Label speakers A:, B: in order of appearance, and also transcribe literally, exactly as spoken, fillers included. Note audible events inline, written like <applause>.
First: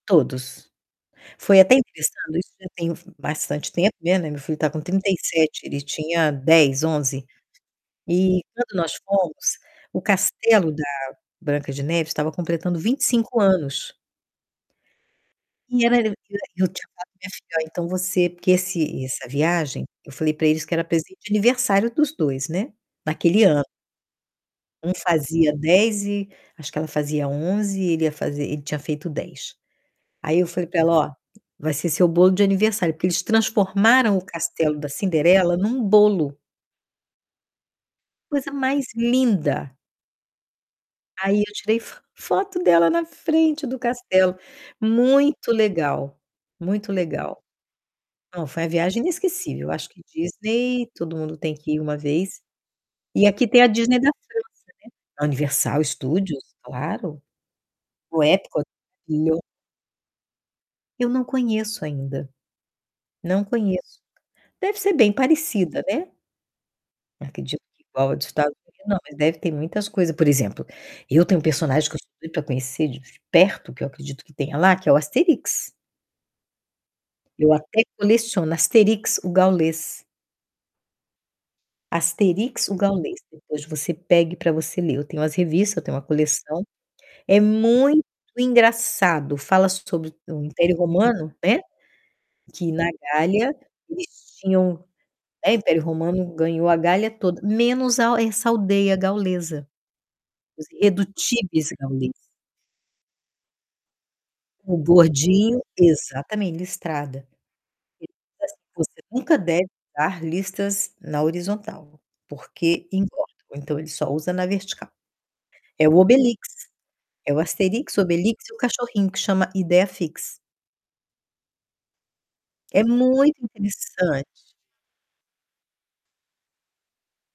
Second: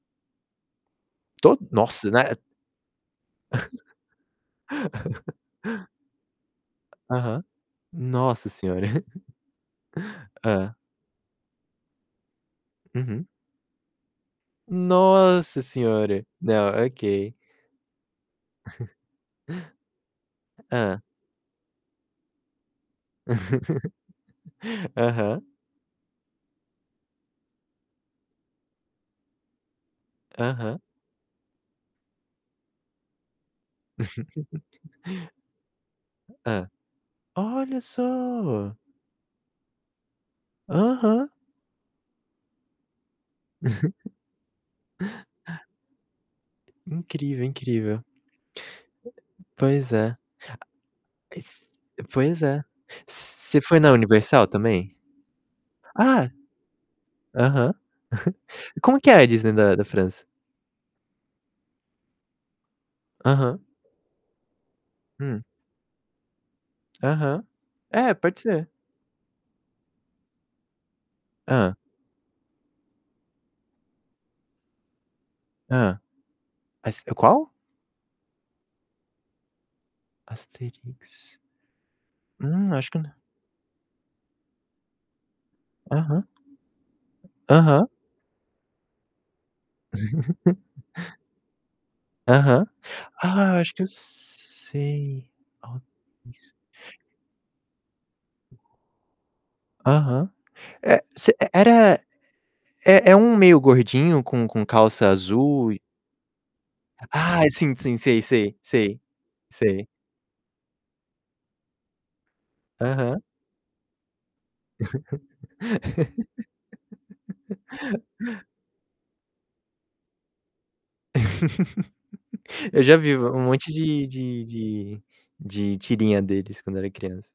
A: Todos.
B: To
A: Foi até
B: nossa, né.
A: interessante, isso já tem f bastante tempo, né. Meu filho tá com trinta e
B: <laughs>
A: sete, ele tinha dez, onze.
B: Aham.
A: E
B: Nossa
A: quando
B: Senhora.
A: nós
B: <chuckles>
A: fomos, o castelo
B: Hã.
A: da Branca de Neve estava completando vinte
B: Uhum.
A: cinco anos.
B: Nossa
A: E era
B: Senhora!
A: eu
B: Não,
A: tinha falado para minha
B: ok.
A: filha: "Ó, então você" porque
B: <chuckles>
A: esse essa viagem, eu falei para eles que era
B: Hã.
A: presente de aniversário dos dois, né, naquele ano.
B: <laughs>
A: Um
B: Aham.
A: fazia dez e acho que ela fazia onze e ele ia fazer ele tinha feito dez. Aí eu falei para
B: Aham.
A: ela: "Ó, vai ser seu bolo de aniversário", porque eles transformaram o castelo
B: <laughs>
A: da Cinderela num bolo.
B: Hã. Olha
A: Coisa
B: só.
A: mais linda!
B: Aham.
A: Aí eu tirei fo foto dela na frente do
B: <chuckles>
A: castelo. Muito legal, muito legal.
B: Incrível, incrível.
A: Não, foi a viagem inesquecível. Acho
B: Pois
A: que
B: é.
A: Disney todo mundo tem que ir uma
B: Pois
A: vez.
B: é.
A: E aqui
B: Você
A: tem a
B: foi na
A: Disney da França, né.
B: Universal também?
A: A Universal
B: Ah,
A: Studios, claro.
B: aham.
A: O
B: <chuckles>
A: Epcot
B: Como que é a
A: <unintelligible>
B: Disney da da França?
A: Eu não conheço ainda, não
B: Aham.
A: conheço. Deve ser bem
B: Hum.
A: parecida, né.
B: Aham.
A: Acredito que igual
B: É,
A: a dos
B: pode
A: Estados
B: ser.
A: Unidos, não, mas deve ter muitas coisas. Por exemplo, eu tenho um
B: Hã.
A: personagem que eu sempre quis conhecer de perto, que eu acredito que tenha lá, que é o Asterix.
B: Hã. Mas é qual?
A: Eu até coleciono Asterix, o Gaulês.
B: Asterix.
A: Asterix,
B: Hum,
A: o
B: acho que n
A: Gaulês. Depois você pegue para você ler. Eu tenho as revistas, eu tenho uma
B: Aham.
A: coleção. É
B: Aham.
A: muito engraçado. Fala sobre o Império
B: <chuckles>
A: Romano, né,
B: Aham.
A: que na Gália
B: Ah, acho que eu
A: eles tinham,
B: sei.
A: né, o
B: Ó,
A: Império Romano
B: isso.
A: ganhou a Gália toda, menos a essa aldeia gaulesa.
B: Aham.
A: Os
B: É você e
A: Irredutíveis
B: era
A: Gauleses.
B: é é um meio gordinho com com
A: O
B: calça
A: gordinho,
B: azul e
A: exatamente, listrada. Ele
B: Ah, sim, sim. Sei,
A: diz assim:
B: sei.
A: "Você
B: Sei.
A: nunca deve
B: Sei.
A: usar listas na horizontal, porque
B: Aham.
A: engorda". Então ele só usa na vertical. É o Obelix. É o
B: <laughs>
A: Asterix, o Obelix e o cachorrinho, que chama Ideiafix.
B: <laughs> Eu
A: É
B: já vi
A: muito
B: um monte de
A: interessante.
B: de de de tirinha deles quando eu era criança.